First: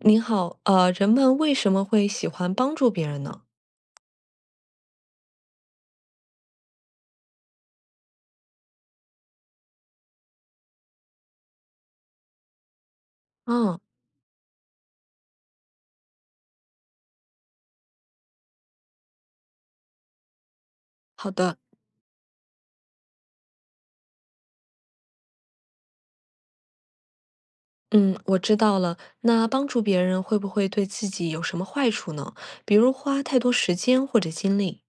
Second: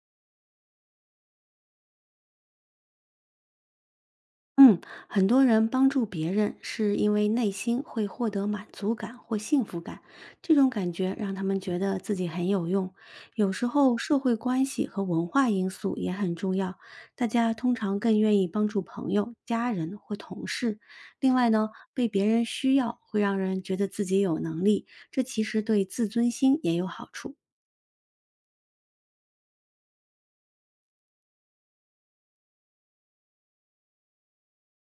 您好，人们为什么会喜欢帮助别人呢？嗯，很多人帮助别人是因为内心会获得满足感或幸福感，这种感觉让他们觉得自己很有用。有时嗯，候社会关系和文化因素也很重要，大家通常更愿意帮助朋友、家人或同事。好另外的，呢，被别人需要会让人觉得自己有能力，这其实对自尊心也有好处。嗯，我知道了。那帮助别人会不会对自己有什么坏处呢？比如花太多时间或者精力。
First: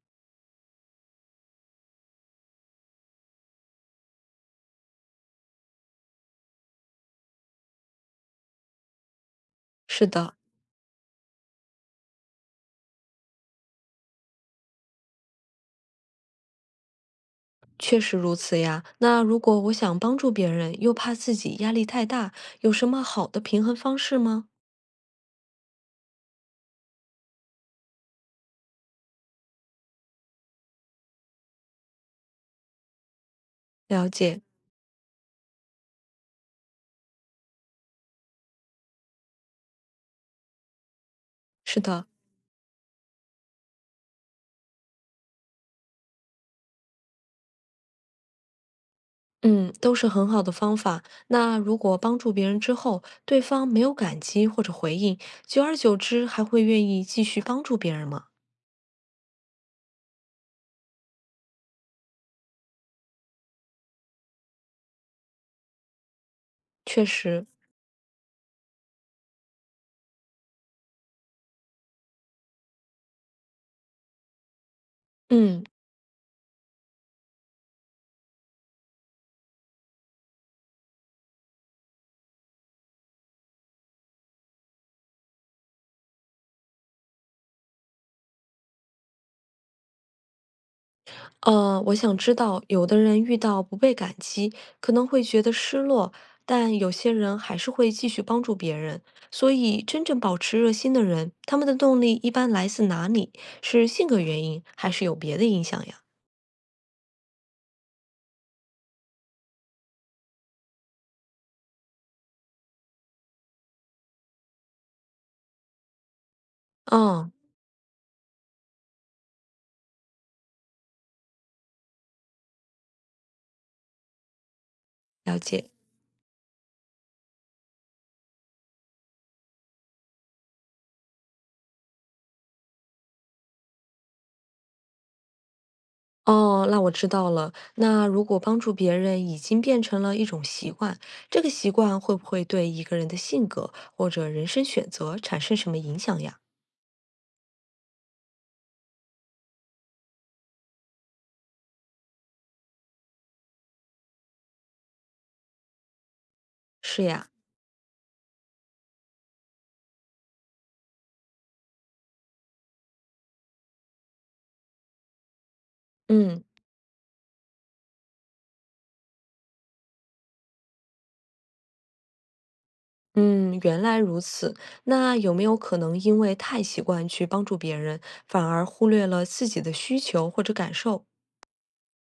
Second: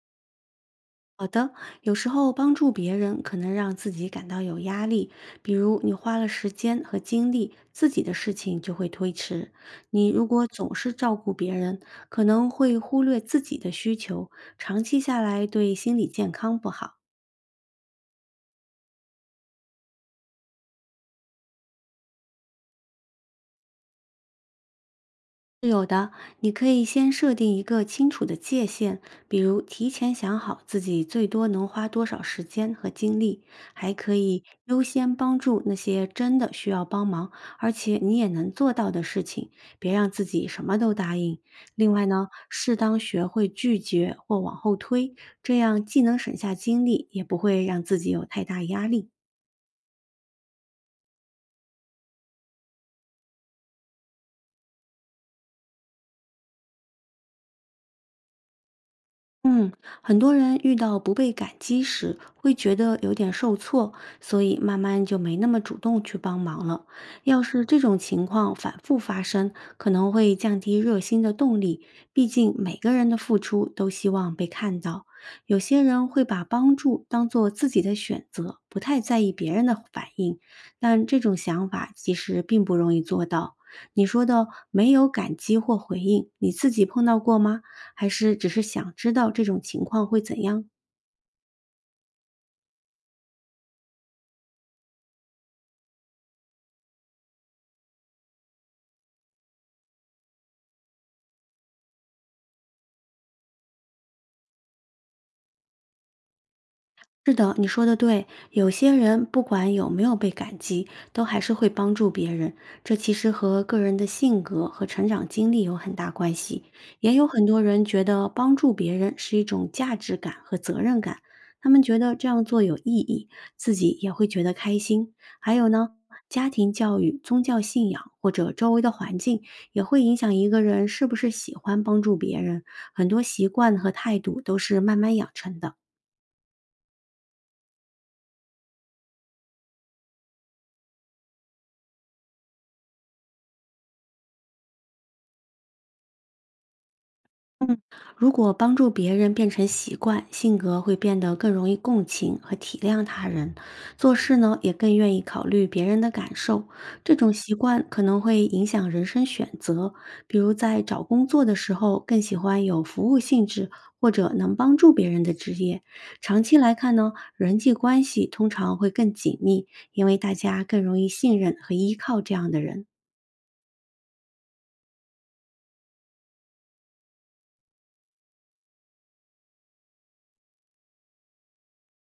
好的，有时候帮助别人可能让自己感到有压力，比如你花了时间和精力，自己的事情就会推迟。是你如的，果总是照顾别人，可能会忽略自己的需求，长期下来对心理健康不好。确实如此呀。那如果我想帮助别人，又怕自己压力太大，有什么好的平衡方式吗？是有的，你可以先设定一个清楚的界限，比如提前想好自己最多能花多少时间和精力，还了可解，以优先帮助那些真的需要帮忙，而且你也能做到的事情，别让自己什么都答应。是另外的。呢，适当学会拒绝或往后推，这样既能省下精力，也不会让自己有太大压力。嗯，都是很好的方法。那如果帮助别人之后，对方没有感激或者回应，久而久之还会愿意继续帮助别人吗？嗯，很多人遇到不被感激时，会觉得有点受挫，所以慢慢就没那么主动去帮忙了。确要实，是这种情况反复发生，可能会降低热心的动力。毕竟每个人的付出都希望被看到，有嗯，些人会把帮助当做自己的选择，不太在意别人的反应。但这种想法其实并不容易做到。你说的没有感激或回应，你自己碰到过吗？还是只是想知道这种情况会怎样？我想知道，有的人遇到不被感激，可能会觉得失落，但有些人还是会继续帮助别人。所以，真正保持热心的人，他们的动力一般来自哪里？是性格原因，还是有别的影响呀？是的，你说的对。有些人不管有没有被感激，都还是会帮助别人。这其实和个人的性格和成长经历有很大关系。也有嗯，很多人觉得帮助别人是一种价值感和责任感，他们觉得这样做有意义，自己也会觉得开心。了还有解。呢，家庭教育、宗教信仰或者周围的环境也会影响一个人是不是喜欢帮助别人。很多习惯和态度都是慢慢养成的。哦，那我知道了。那如果帮助别人已经变成了一种习惯，这个习惯会不会对一个人的性格或者人生选择产生什么影响呀？如果帮助别人变成习惯，性格会变得更容易共情和体谅他人，做事呢也更愿意考虑别人的感受。是这呀，种习惯可能会影响人生选择，比如在找工作的时候更喜欢有服务性质或者能帮助别人的职业。长嗯期来看呢，人际关系通常会更紧密，因为大家更容易信任和依靠这样的人。嗯，原来如此。那有没有可能因为太习惯去帮助别人，反而忽略了自己的需求或者感受？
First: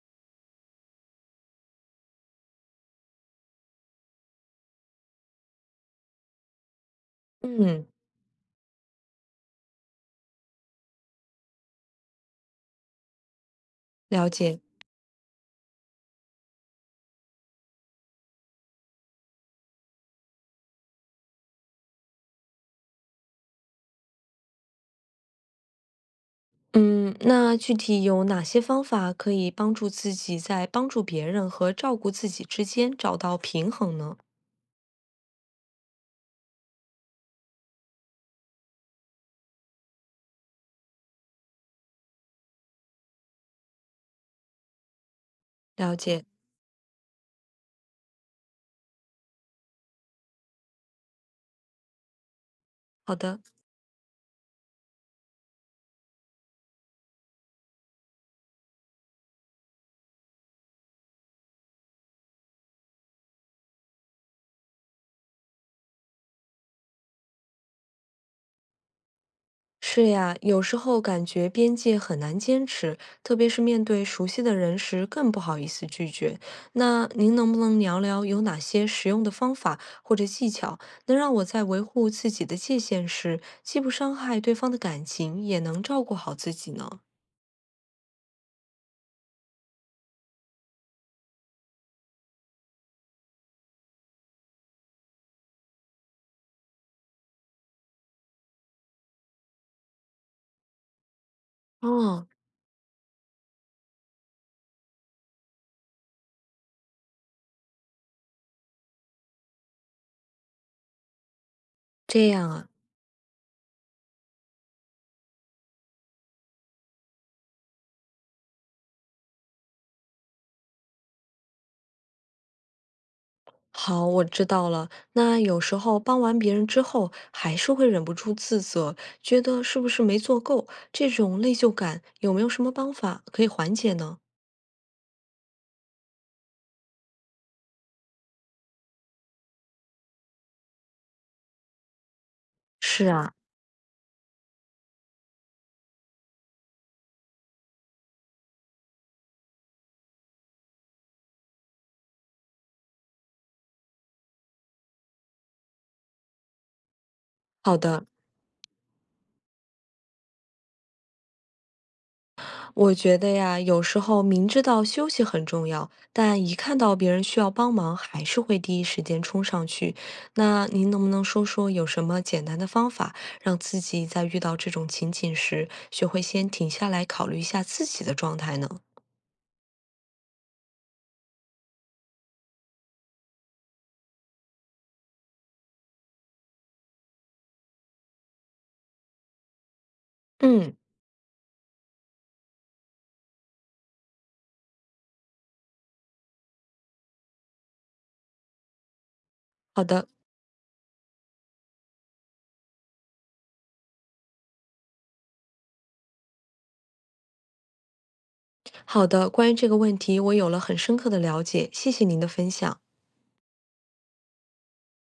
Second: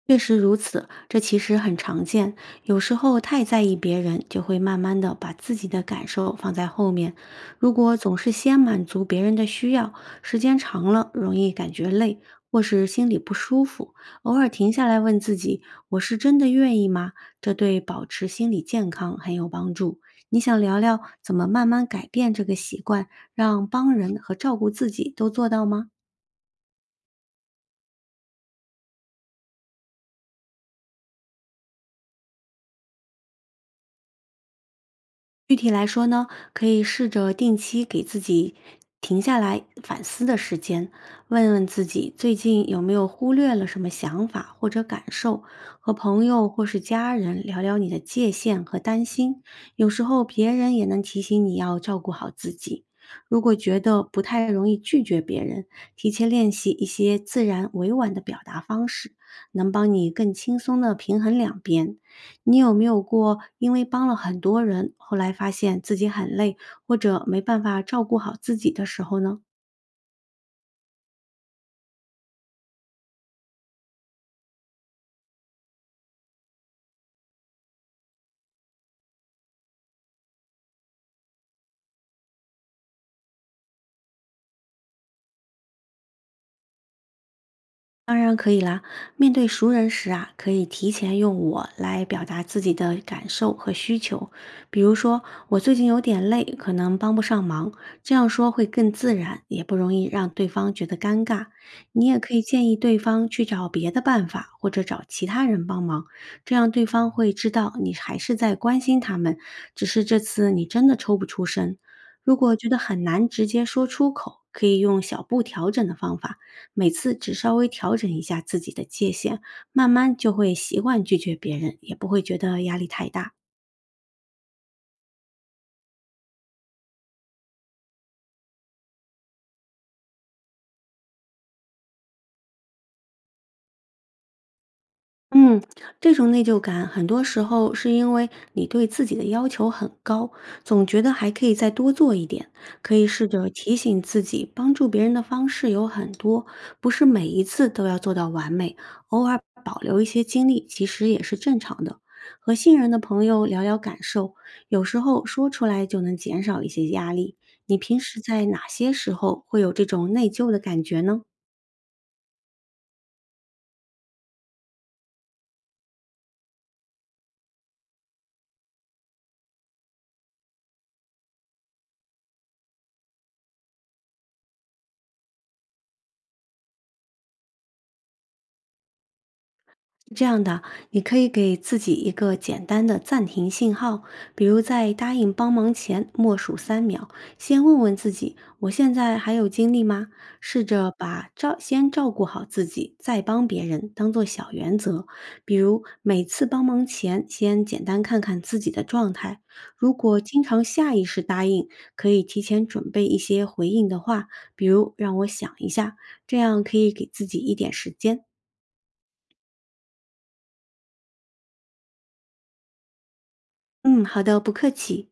确实如此，这其实很常见。有时候太在意别人，就会慢慢的把自己的感受放在后面。如嗯，果总是先满足别人的需要，时间长了容易感觉累，或是心里不舒服。了偶尔解。停下来问自己：“我是真的愿意吗？”这对保持心理健康很有帮助。你想聊聊怎么慢慢改变这个习惯，让帮人和照顾自己都做到吗？嗯，那具体有哪些方法可以帮助自己在帮助别人和照顾自己之间找到平衡呢？具体来说呢，可以试着定期给自己停下来，问问自己最近有没有忽略了什么想法或者感受，和了解。朋友或是家人聊聊你的界限和担心。有时候别人也能提醒你要照顾好自己。好的，如果觉得不太容易拒绝别人，提前练习一些自然委婉的表达方式，能帮你更轻松地平衡两边。你有没有过因为帮了很多人，后来发现自己很累，或者没办法照顾好自己的时候呢？是呀，有时候感觉边界很难坚持，特别是面对熟悉的人时，更不好意思拒绝。那您能不能聊聊有哪些实用的方法或者技巧，能让我在维护自己的界限时，既不伤害对方的感情，也能照顾好自己呢？当然可以啦。面对熟人时啊，可以提前用“我”来表达自己的感受和需求，比如说“我最近有点累，可能帮不上忙”，这样说会更自然，也不容易让对方觉得尴尬。你也哦，可以建议对方去找别的办法，或者找其他人帮忙，这样对方会知道你还是在关心他们，只是这次你真的抽不出身。这如样果觉啊。得很难直接说出口，可以用小步调整的方法。每次只稍微调整一下自己的界限，慢慢就会习惯拒绝别人，也不会觉得压力太大。好，我知道了。那有时候帮完别人之后，还是会忍不住自责，觉得是不是没做够，这种内疚感有没有什么方法可以缓解呢？嗯，这种内疚感很多时候是因为你对自己的要求很高，总觉得还可以再多做一点。可以是试啊，着提醒自己，帮助别人的方式有很多，不是每一次都要做到完美，偶尔保留一些精力其实也是正常的。和信任的朋友聊聊感受，有时候说出来就能减少一些压力。你好平的，时在哪些时候会有这种内疚的感觉呢？我觉得呀，有时候明知道休息很重要，但一看到别人需要帮忙，还是会第一时间冲上去。那您能不能说说有什么简单的方法，让自己在遇到这种情景时，学会先停下来考虑一下自己的状态呢？是这样的，你可以给自己一个简单的暂停信号，比如在答应帮忙前默数3秒，先问问自己：我现在还有精力吗？试嗯，着把照先照顾好自己，再帮别人当做小原则。比如每次帮忙前，先简单看看自己的状态。好如的。果经常下意识答应，可以提前准备一些回应的话，比如让我想一下，这样可以给自己一点时间。好的，关于这个问题，我有了很深刻的了解，谢谢您的分享。嗯，好的，不客气。